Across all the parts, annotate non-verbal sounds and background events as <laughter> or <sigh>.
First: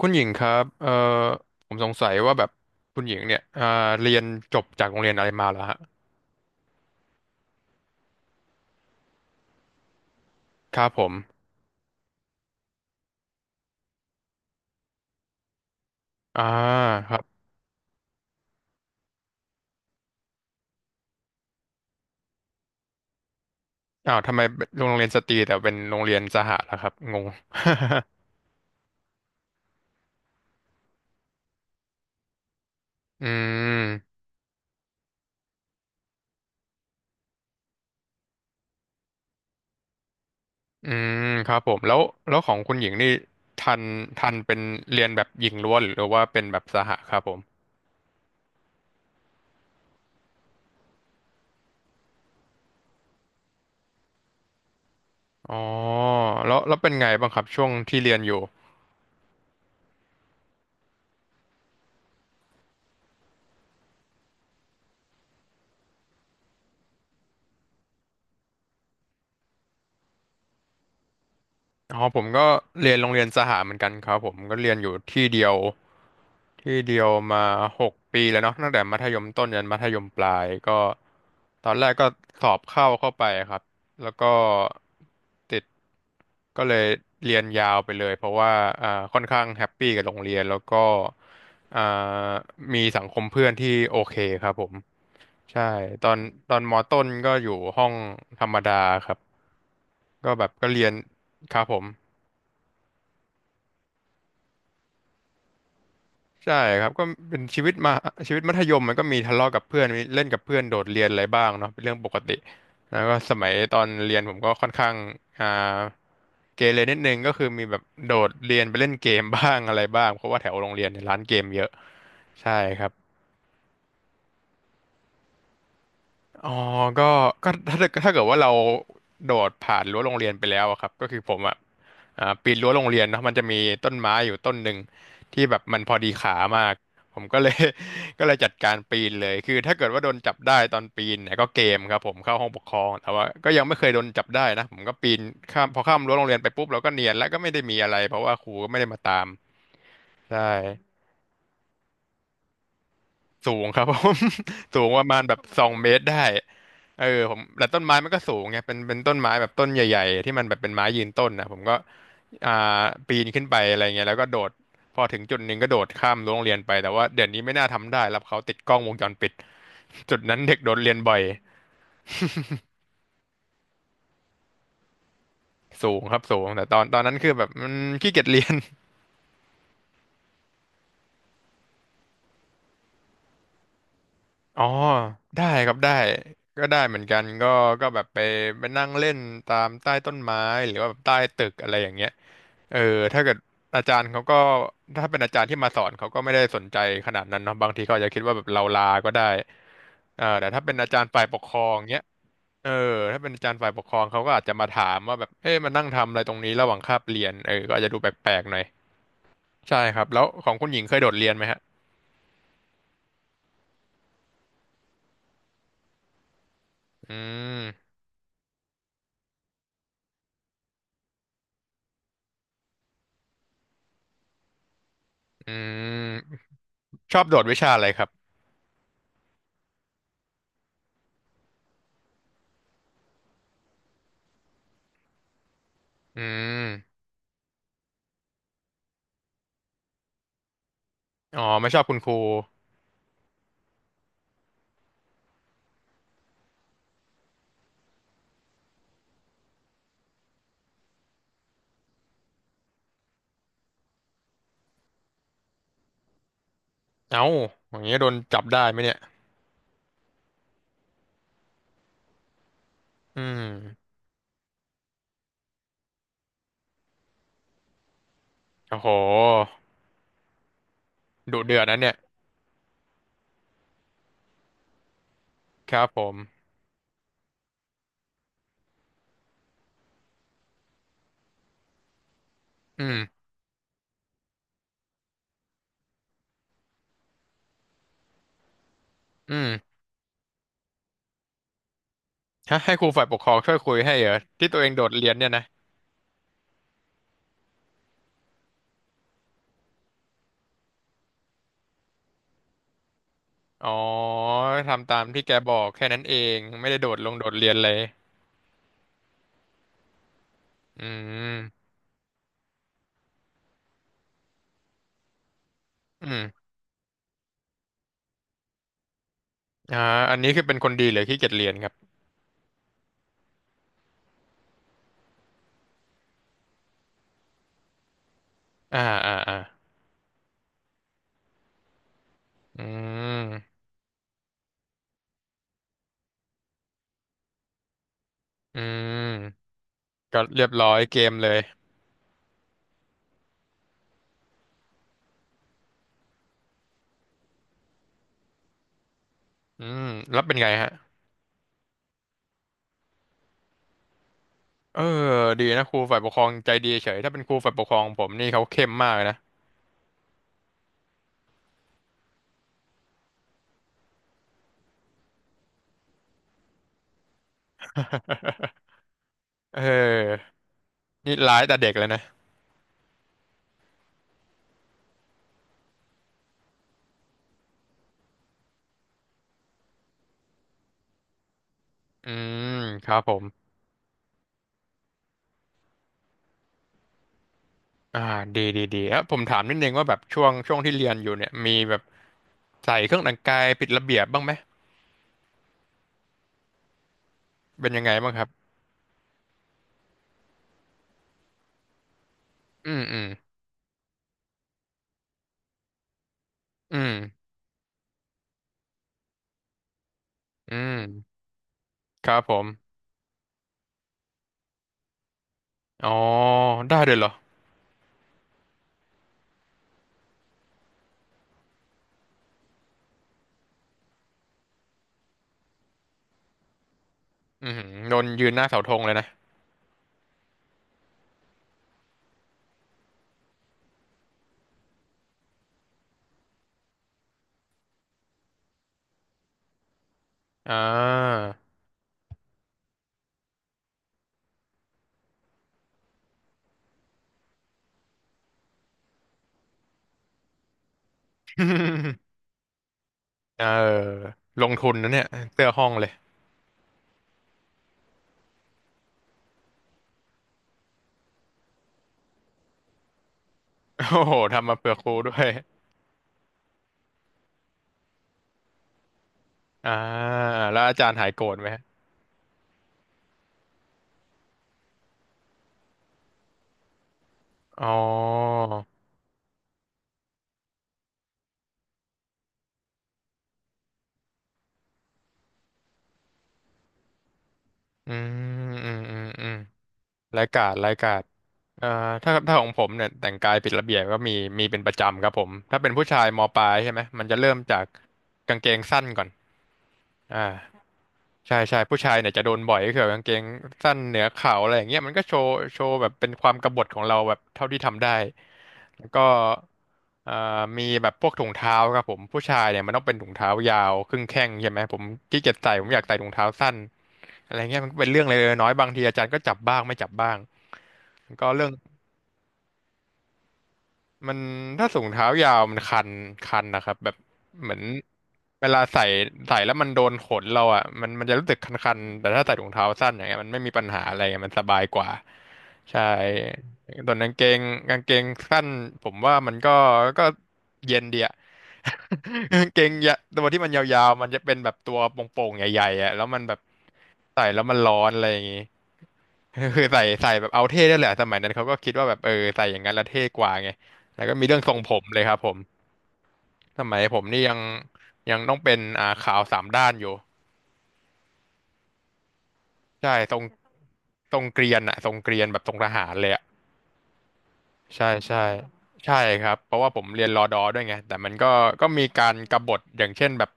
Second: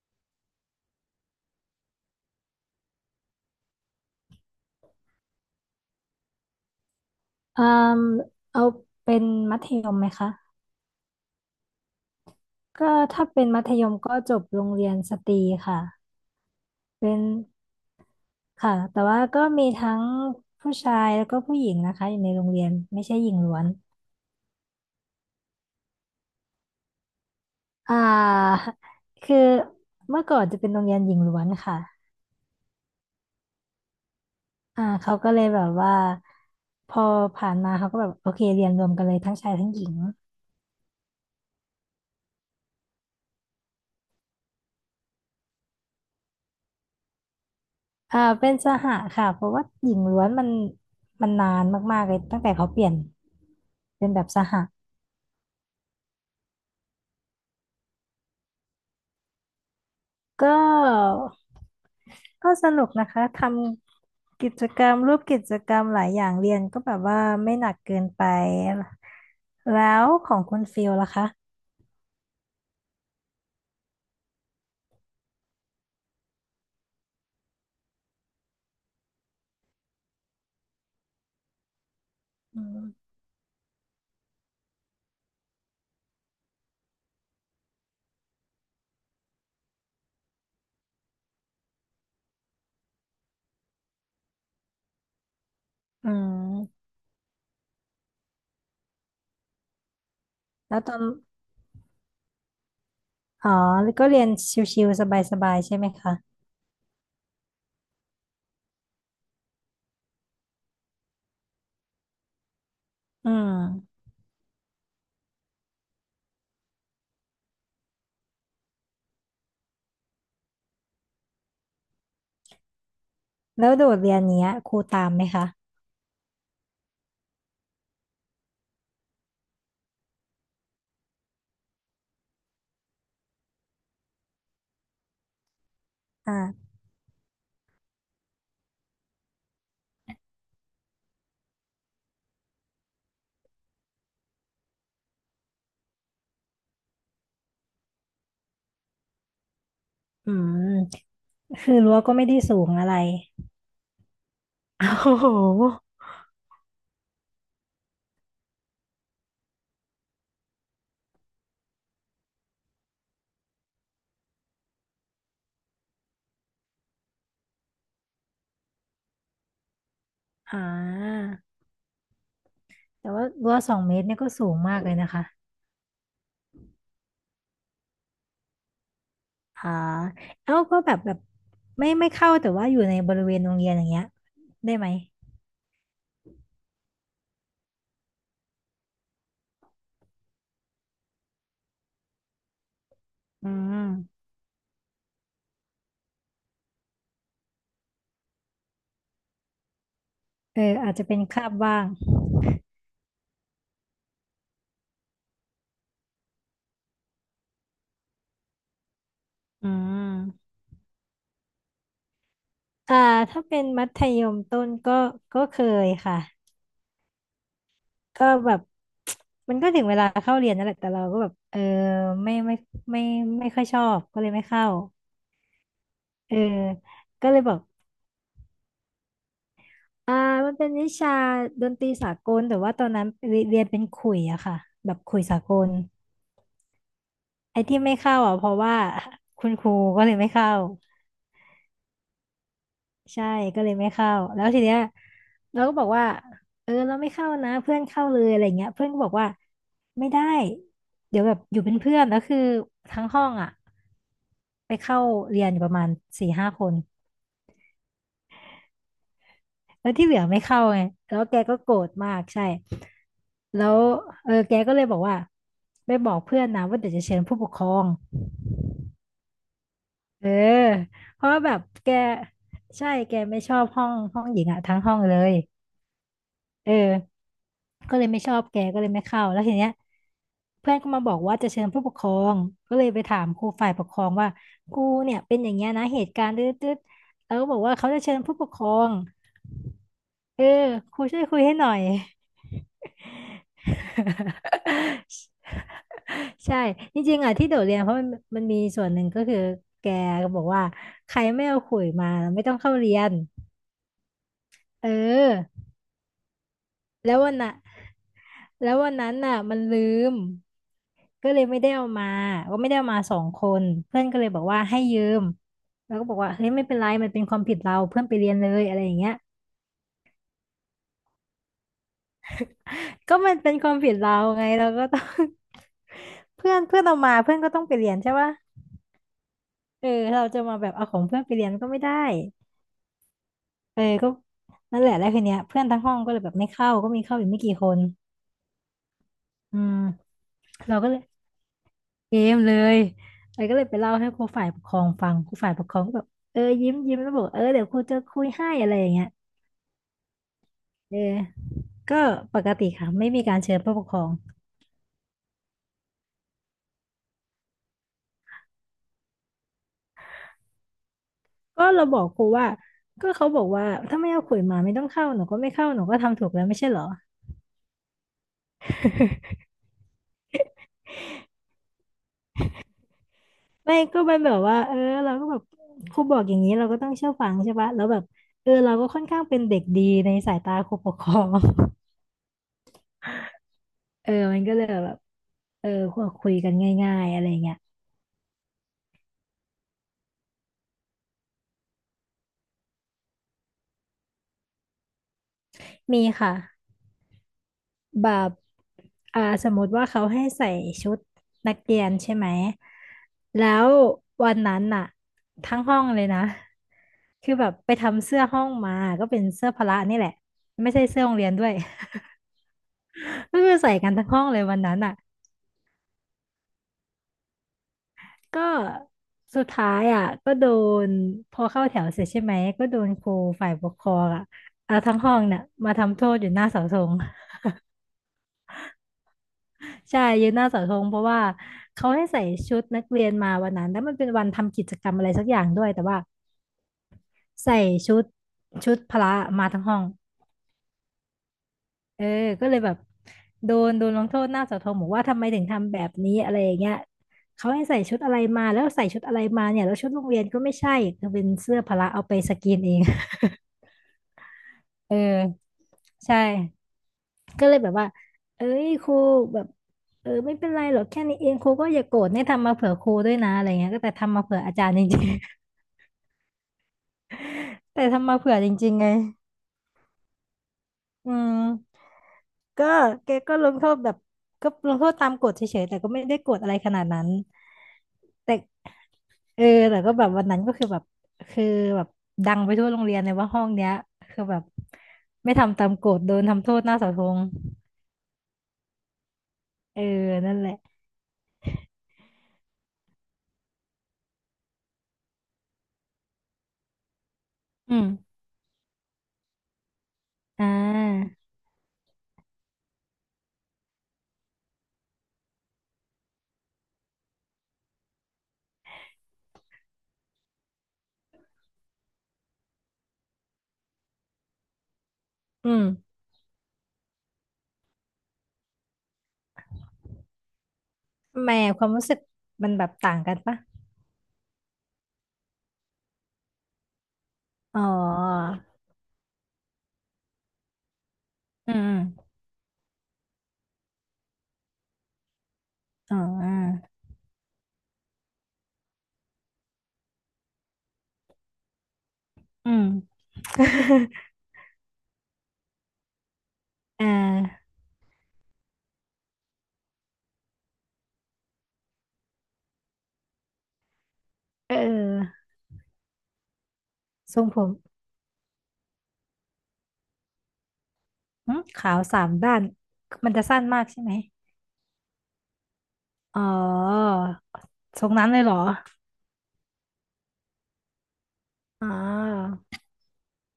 คุณหญิงครับผมสงสัยว่าแบบคุณหญิงเนี่ยเรียนจบจากโรงเรียนอะไรมาเหรอฮะอืมเอาเป็นมัธยมไหมคะครับผมก็ถ้าเป็นมัธยมก็จบโรงเรียนสตรีค่ะอ่าคเป็รันบค่ะแต่ว่าก็มีทั้งผู้ชายแล้วก็ผู้หญิงนะคะอยู่ในโรงเรียนไม่ใช่หญิงล้วนอ้าวทำไมโรงเรียนสตรีแต่เป็นโรงเรียนสหะล่ะครับงง อ่าคือเมื่อก่อนจะเป็นโรงเรียนหญิงล้วนค่ะ <laughs> อืมอ่าเขาก็เลยแบบว่าพอผ่านมาเขาก็แบบโอเคเรียนรวมกันเลยทั้งชายทั้งหญิง อืมครับผมแล้วของคุณหญิงนี่ทันทันเป็นเรียนแบบหญิงล้วนหรือว่าเป็นแบบสหะครับผมอ่าเป็นสหค่ะเพราะว่าหญิงล้วนมันนานมากๆเลยตั้งแต่เขาเปลี่ยนเป็นแบบสหอ๋อแล้วเป็นไงบ้างครับช่วงที่เรียนอยู่ ก็ก็สนุกนะคะทำกิจกรรมรูปกิจกรรมหลายอย่างเรียนก็แบบว่าไม่หนักเกินไปแล้วของคุณฟิลล่ะคะอ๋อผมก็เรียนโรงเรียนสหเหมือนกันครับผมก็เรียนอยู่ที่เดียวมาหกปีแล้วเนาะตั้งแต่มัธยมต้นยันมัธยมปลายก็ตอนแรกก็สออืบมเข้าไปครับแล้วก็ติดก็เลยเรียนยาวไปเลยเพราะว่าอ่าค่อนข้างแฮปปี้กับโรงเรียนแล้วก็อ่ามีสังคมเพื่อนที่โอเคครับผมใช่ตออืนมอมต้นก็อยู่ห้องธรรมดาครับก็แบบก็แล้วเรียตน อนครับผมอ๋อแล้วก็เรียนชิวๆสบายๆใช่ไหมคะใช่ครับก็เป็นชีวิตมาชีวิตมัธยมมันก็มีทะเลาะกับเพื่อนมีเล่นกับเพื่อนโดดเรียนอะไรบ้างเนาะเป็นเรื่องปกติแล้วก็อืสมัยตอนมเรียนผมก็ค่อนข้างอ่าเกเรนิดนึงก็คือมีแบบโดดเรียนไปเล่นเกมบ้างอะไรบ้างเพราะว่าแถวโรงเรียนเนี่ยร้านเกมเยอะใช่ครับ แล้วโดดเรียนเนี้ยครูตามไหมคะอ๋อก็ถ้าเกิดว่าเราโดดผ่านรั้วโรงเรียนไปแล้วอะครับก็คือผมอ่ะปีนรั้วโรงเรียนเนาะมันจะมีต้นไม้อยู่ต้นหนึ่งที่แบบมันพอดีขามาอ่า ก ผมก็เลย <laughs> ก็เลยจัดการปีนเลยคือถ้าเกิดว่าโดนจับได้ตอนปีนเนี่ยก็เกมครับผมเข้าห้องปกครองแต่ว่าก็ยังไม่เคยโดนจับได้นะผมก็ปีนข้ามพอข้ามรั้วโรงเรียนไปปุ๊บเราก็เนียนแล้วก็ไม่ได้มีอะไรเพราะว่าครูก็ไม่ได้มาตามอืใช่ มคือรั้วก็ไม่ได้สูงอะไรสูงครับผม <laughs> สูโองประ้มาณโหแบบสองเมตรได้เออผมแต่ต้นไม้มันก็สูงไงเป็นต้นไม้แบบต้นใหญ่ๆที่มันแบบเป็นไม้ยืนต้นนะผมก็อ่าปีนขึ้นไปอะไรเงี้ยแล้วก็โดดพอถึงจุดหนึ่งก็โดดข้ามรั้วโรงเรียนไปแต่ว่าเดี๋ยวนี้ไม่น่าทำได้รับเขาติดกล้องวงจรปิดจุดนั้นเด็กอ่าโดดเรียนบ่อยแต่ว่ารั้วสองเมตรเนี่ยก็สูงมากเลยนะคะสูงครับสูงแต่ตอนนั้นคือแบบมันขี้เกียจเรียน อ่าเอ้าก็แบบไม่เข้าแต่ว่าอยู่ในบริเวณโรงเรียนอย่างเงี้ยอ๋อได้ไหมได้ครับได้ก็ได้เหมือนกันก็ก็แบบไปนั่งเล่นตามใต้ต้นไม้หรือว่าแบบใต้ตึกอะไรอย่างเงี้ยเออถ้าเกิดอือาจารย์เขามก็ถ้าเป็นอาจารย์ที่มาสอนเขาก็ไม่ได้สนใจขนาดนั้นเนาะบางทีเขาอาจจะคิดว่าแบบเราลาก็ได้เออแต่เอถ้าอเป็นอาอาจจาจะรย์เป็นฝ่ายปกคาคบรองบ้างเงี้ยเออถ้าเป็นอาจารย์ฝ่ายปกครองเขาก็อาจจะมาถามว่าแบบเอ๊ะมานั่งทำอะไรตรงนี้ระหว่างคาบเรียนเออก็อาจจะดูแปลกๆหน่อยอืใช่ครับแล้วขมองคุณหญิงเคยโดดเรียนไหมฮะอ่าถ้าเป็นมัธยมต้นก็ก็เคยค่ะอืมก็แบบ <tsk> มันก็ถึงเวลาเข้าเรียนนั่นแหละแต่เราก็แบบเออไม่ไม่ไม่ค่อยชอบก็เลยไม่เข้าอืเออมชอบก็โดเลยดบอวิก ชาอะไรครับ อ่ามันเป็นวิชาดนตรีสากลแต่ว่าตอนนั้นเรียนเป็นขลุ่ยอะค่ะแบบขลุ่ยสากลอืมไอ้ที่ไม่เข้าอะเพราะว่าคุณครูก็เลยไม่เข้าอ๋อไม่ชอบคุณครูใช่ก็เลยไม่เข้าแล้วทีเนี้ยเราก็บอกว่าเออเราไม่เข้านะเพื่อนเข้าเลยอะไรเงี้ยเพื่อนก็บอกว่าไม่ได้เดี๋ยวแบบอยู่เป็นเพื่อนแล้วคือทั้งห้องอะไปเข้าเรียนอยู่ประมาณสี่ห้าคน เอ้าอย่างเงี้ยโดนจับได้ไหมเนี่ยแล้วที่เหลือไม่เข้าไงแล้วแกก็โกรธมากใช่อืแล้วมเออแกก็เลยบอกว่าไปบอกเพื่อนนะว่าเดี๋ยวจะเชิญผู้ปกครองโอ้โหเออเพราะดุว่าแบเดือบดนะแกเนี่ยใช่แกไม่ชอบห้องหญิงอะทั้งห้องเลย ครับผมเออก็เลยไม่ชอบแกก็เลยไม่เข้าแล้วทีเนี้ยเพื่อนก็มาบอกว่าจะเชิญผู้ปกครองก็อืเลยมไปถามครูฝ่ายปกครองว่ากูเนี่ยเป็นอย่างเงี้ยนะเหตุการณ์ตืดๆแล้วก็บอกว่าเขาจะเชิญผู้ปกครองอืมเออครูช่วยคุยให้หน่อย ฮะให้ครูฝ่ายปกครองช่วยคุยให้เหรอที่ตัวเองโดดเรียนเนี่ยนะ <laughs> ใช่จริงๆอ่ะที่โดดเรียนเพราะมันมีส่วนหนึ่งก็คือแกก็บอกว่าใครไม่เอาขลุยมาไม่ต้องเข้าเรียนอ๋อเอทำอตามที่แกบอกแค่นั้นเอง ไม่ได้โดดลงแล้วโดวัดนเรียน่ะนเลยแล้ววันนั้นน่ะมันลืมอืก็เลยไม่มได้เอามาก็ไม่ได้เอามาสองคนเพื่อนก็เลยบอกว่าให้ยืมแล้วก็อืบอกว่าเฮ้มยไม่เป็นไรมันเป็นความผิดเราเพื่อนไปเรียนเลยอะไรอย่างเงี้ยอ่าอันนี้คือเป็นคนดีหรือขี้เกียจเรียนครับก็มันเป็นความผิดเราไงเราก็ต้อง <laughs> เพื่อนเพื่อนเอามาเพื่อนก็ต้องไปเรียนใช่ปะอ่าอ่าอ่าเออเราจะมาแบบเอาของเพื่อนไปเรียนก็ไม่ได้ อืมเออก็นั่นแหละแล้วคืนเนี้ยเพื่อนทั้งห้องก็เลยแบบไม่เข้าก็มีเข้าอีกไม่กี่คนอืมอืมก็เรียบร้อเรายก็เลเกยมเลยเกมเลยไอ้ก็เลยไปเล่าให้ครูฝ่ายปกครองฟังครูฝ่ายปกครองก็แบบเออยิ้มยิ้มแล้วบอกเออเดี๋ยวครูจะคุยให้อะไรอย่างเงี้ยอืมแล้วเป็นไงฮะ เออก็ปกติค่ะไม่มีการเชิญผู้ปกครองเออดีนะครูฝ่ายปกครองใจดีเฉยถ้าเป็นครูฝ่ายปกครองผมนี่เขาเข้มมากเลยนะ ก็เราบอกครูว่าก็เขาบอกว่าถ้าไม่เอาขลุยมาไม่ต้องเข้าหนูก็ไม่เข้าหนูก็ทำถูกแล้วไม่ใช่เหรอ <laughs> เออนี่ร้ายแต่เด็กเลยนะไม่ก็มันแบบว่าเออเราก็แบบครูบอกอย่างนี้เราก็ต้องเชื่อฟังใช่ปะแล้วแบบเออเราก็ค่อนข้างเป็นเด็กดีในสายตาครูปกครอง อืมครับผม <laughs> เออมันก็เลยแบบเออคุยกันง่ายๆอะไรเงี้ยอ่าดีดีดีแล้วผมถามนิดนึงว่าแบบช่วงที่เรียนอยู่เนี่ยมีแบบใส่เครื่องแต่งกายผิดระเบียบบ้างไหมมีค่ะเป็นยังไงแบบ้างครับบอ่าสมมติว่าเขาให้ใส่ชุดนักเรียนใช่ไหมอืมอืมแล้ววันนั้นน่ะทั้งห้องเลยนะอืมคือแบบไปทำเสื้อห้องมาก็เป็นเสื้อพละนี่แหละอืไม่ใช่เสื้อโรงมเรียนด้วย ครับผม <laughs> ก็คือใส่กันทั้งห้องเลยวันนั้นอ่ะ อ๋อได้เลยเหรอก็สุดท้ายอ่ะก็โดนพอเข้าแถวเสร็จใช่ไหมก็โดนครูฝ่ายปกครองอ่ะเอาทั้งห้องเนี่ยมาทำโทษอยู่หน้าเสาธง อืมโดนยืนหน้าเสาธงเลยนะ <laughs> ใช่ยืนหน้าเสาธงเพราะว่าเขาให้ใส่ชุดนักเรียนมาวันนั้นแล้วมันเป็นวันทำกิจกรรมอะไรสักอย่างด้วยแต่ว่าใส่ชุดชุดพละมาทั้งห้องอ่า เออก็เลยแบบโดนลงโทษหน้าเสาธงบอกว่าทำไมถึงทำแบบนี้อะไรอย่างเงี้ยเขาให้ใส่ชุดอะไรมาแล้วใส่ชุดอะไรมาเนี่ยแล้วชุดโรงเรียนก็ไม่ใช่เป็น <laughs> เสื้อพละเอาไปสกรีนเอง เออลงทุนนะเอเนี่ยอเสื้อห้องเลย ใช่ก็เลยแบบว่าเอ้ยครูแบบเออไม่เป็นไรหรอกแค่นี้เองครูก็อย่าโกรธเนี่ยทำมาเผื่อครูด้วยนะอะไรเงี้ยก็โอ้แต่โหทำมาเผื่อทำอามาจารเผื่อย์จครูริงด้วย ๆ <laughs> แต่ทำมาเผื่อจริงๆไง <laughs> อ่าแล้วอาจารย์หายอืโกรมธไหม ก็แกก็ลงโทษแบบก็ลงโทษตามกฎเฉยๆแต่ก็ไม่ได้โกรธอะไรขนาดนั้นอ๋อ แต่เออแต่ก็แบบวันนั้นก็คือแบบคือแบบดังไปทั่วโรงเรียนเลยว่าห้องเนี้ยคือแบบไม่ทำตามกฎโดนทำโทษหน้าเสาธงอืม อืม อืมอืมเออรายนั่นกาแหรละเอ่อถ้าของผมเนี่ยแต่งกายผิดระเบียบก็มีมีเป็นประจำครับผมถ้าเป็นผู้ชายมปลายใช่ไหมมันจะเริ่มจากอืม กางเกงสั้นก่อน อ่าอ่าใช่ใช่ผู้ชายเนี่ยจะโดนบ่อยก็คือแบบกางเกงสั้นเหนือเข่าอะไรอย่างเงี้ยมันก็โชว์แบบเป็นความกบฏของเราแบบเท่าที่ทำได้แล้วก็เอ่อมีแบบพวกถุงเท้าครับผมผู้ชายเนี่ยมันต้องเป็นถุงเท้ายาวครึ่งแข้งใช่ไหมผมขี้เกียจอืใส่มผมอยากใส่ถุงเท้าสั้นอะไรเงี้ยมันก็เป็นเรื่องเล็กๆน้อยๆบางทีอาจารย์ก็จับบ้างไม่จับบ้างแล้วก็แหม่เรื่อง ความรู้สึกมันแบบต่างกันปะมันถ้าสูงเท้ายาวมันคันคันนะครับแบบอืเหมมืมออ๋อนเวลาใส่แล้วมันโดนขนเราอ่ะมันจะรู้สึกคอืันๆแต่มถ้าใส่ถุงเท้าสั้นอย่างเงี้ยมันไม่มีปัญหาอะไรมันสบายกว่าใช่อมอ๋อส่วนกางเกงสั้นผมว่ามันก็เย็นดีอะ <laughs> กาอืงเกงยะมตัวที่มันยาวๆมันจะเป็นแบบตัวโป่งๆใหญ่ๆอ่ะแล้วมันแบบอ่ใส่แล้วามันร้อนอะไรอย่างงี้ <laughs> คือใส่แบบเอาเท่ได้แหละสมัยนั้นเขาก็คิดว่าแบบเออใส่อย่างนั้นแล้วเท่กว่าไง แล้วก็มีเรื่องทเรงผมเลยครับออผมสมัยผมทรนี่งยัผงมยังต้องเป็นขาวสามด้านอยู่หึขาวสามด้าน ใช่มันทรงจะสั้นมากใช่ไหมทรงเกรียนอะทรงเกรียนแบบทรงทหารเลยอ๋อะอทใช่รงนั้นเลใช่ยเหรอ ใช่ครับเพราะว่าผมเรียนรอดอด้วยไงแต่มันก็อ๋อมีการกบฏอย่างเช่นแบบ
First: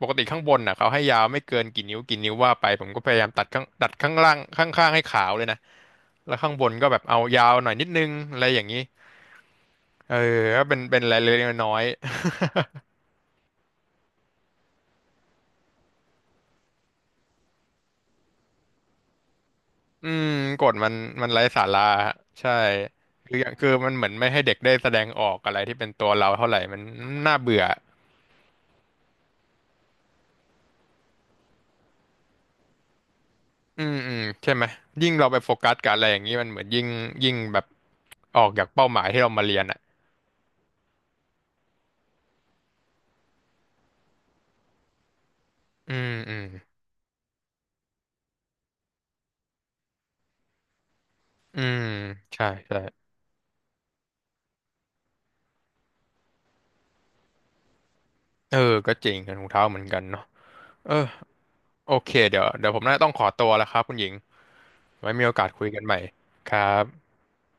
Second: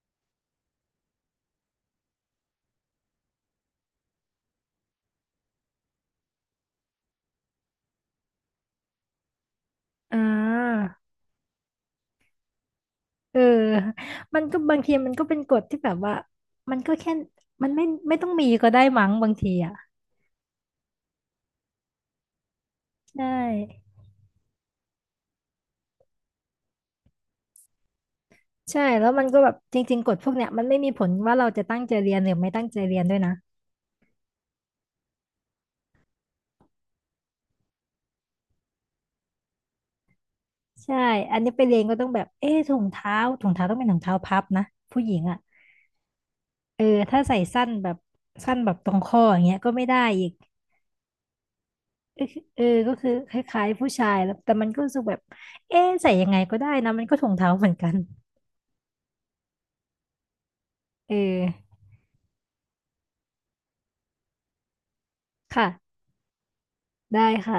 ปกติข้างบนอ่ะเขาให้ยาวไม่เกินกี่นิ้วกี่นิ้วว่าไปผมก็พยายามตัดข้างล่างข้างให้ขาวเลยนะแล้วข้างบนก็แบบเอายาวหน่อยนิดนึงอะไรอย่างนี้เอออ่ก็เป็นาเป็นรายละเล็กน้อย เออมันก็บางทีมันก็เป็นกฎที่แบบว่า มันก็แค่มันไม่ไม่ต้องมีก็ได้มั้งบางทีอ่ะอืมกฎมันไร้สาระฮะใช่ใช่ คืออย่างคือมันเหมือนไม่ให้เด็กได้แสดงออกอะไรที่เป็นตัวเราเท่าไหร่มันน่าเบื่อใช่แล้วมันก็แบบจริงๆกฎพวกเนี้ยมันไม่มีผลว่าเราจะตั้งใจเรียนหรือไม่ตั้งใจเรียนด้วยนะอืมอืมใช่ไหมยิ่งเราไปโฟกัสกับอะไรอย่างนี้มันเหมือนยิ่งแบบออกจากเป้าหมายที่เรามาเรียนอ่ะใช่อันนี้ไปเรียนก็ต้องแบบเอ๊ะถุงเท้าต้องเป็นถุงเท้าพับนะผู้หญิงอ่ะอืมอืมเออถ้าใส่สั้นแบบสั้นแบบตรงข้ออย่างเงี้ยก็ไม่ได้อีกอืมใช่เออใช่ก็คือคล้ายๆผู้ชายแล้วแต่มันก็รู้สึกแบบเอ๊ะใส่ยังไงก็ได้นะมันก็ถุงเท้าเหมือนกันเออก็จริงถุงเท้าเหมือนกันเนาะเออเออโอเคเดี๋ยวเดี๋ยวผมน่าจะต้องขอตัวแล้วครับคุณหญิงไว้มีโอกาสคุค่ะยกันใหม่ครับได้ค่ะ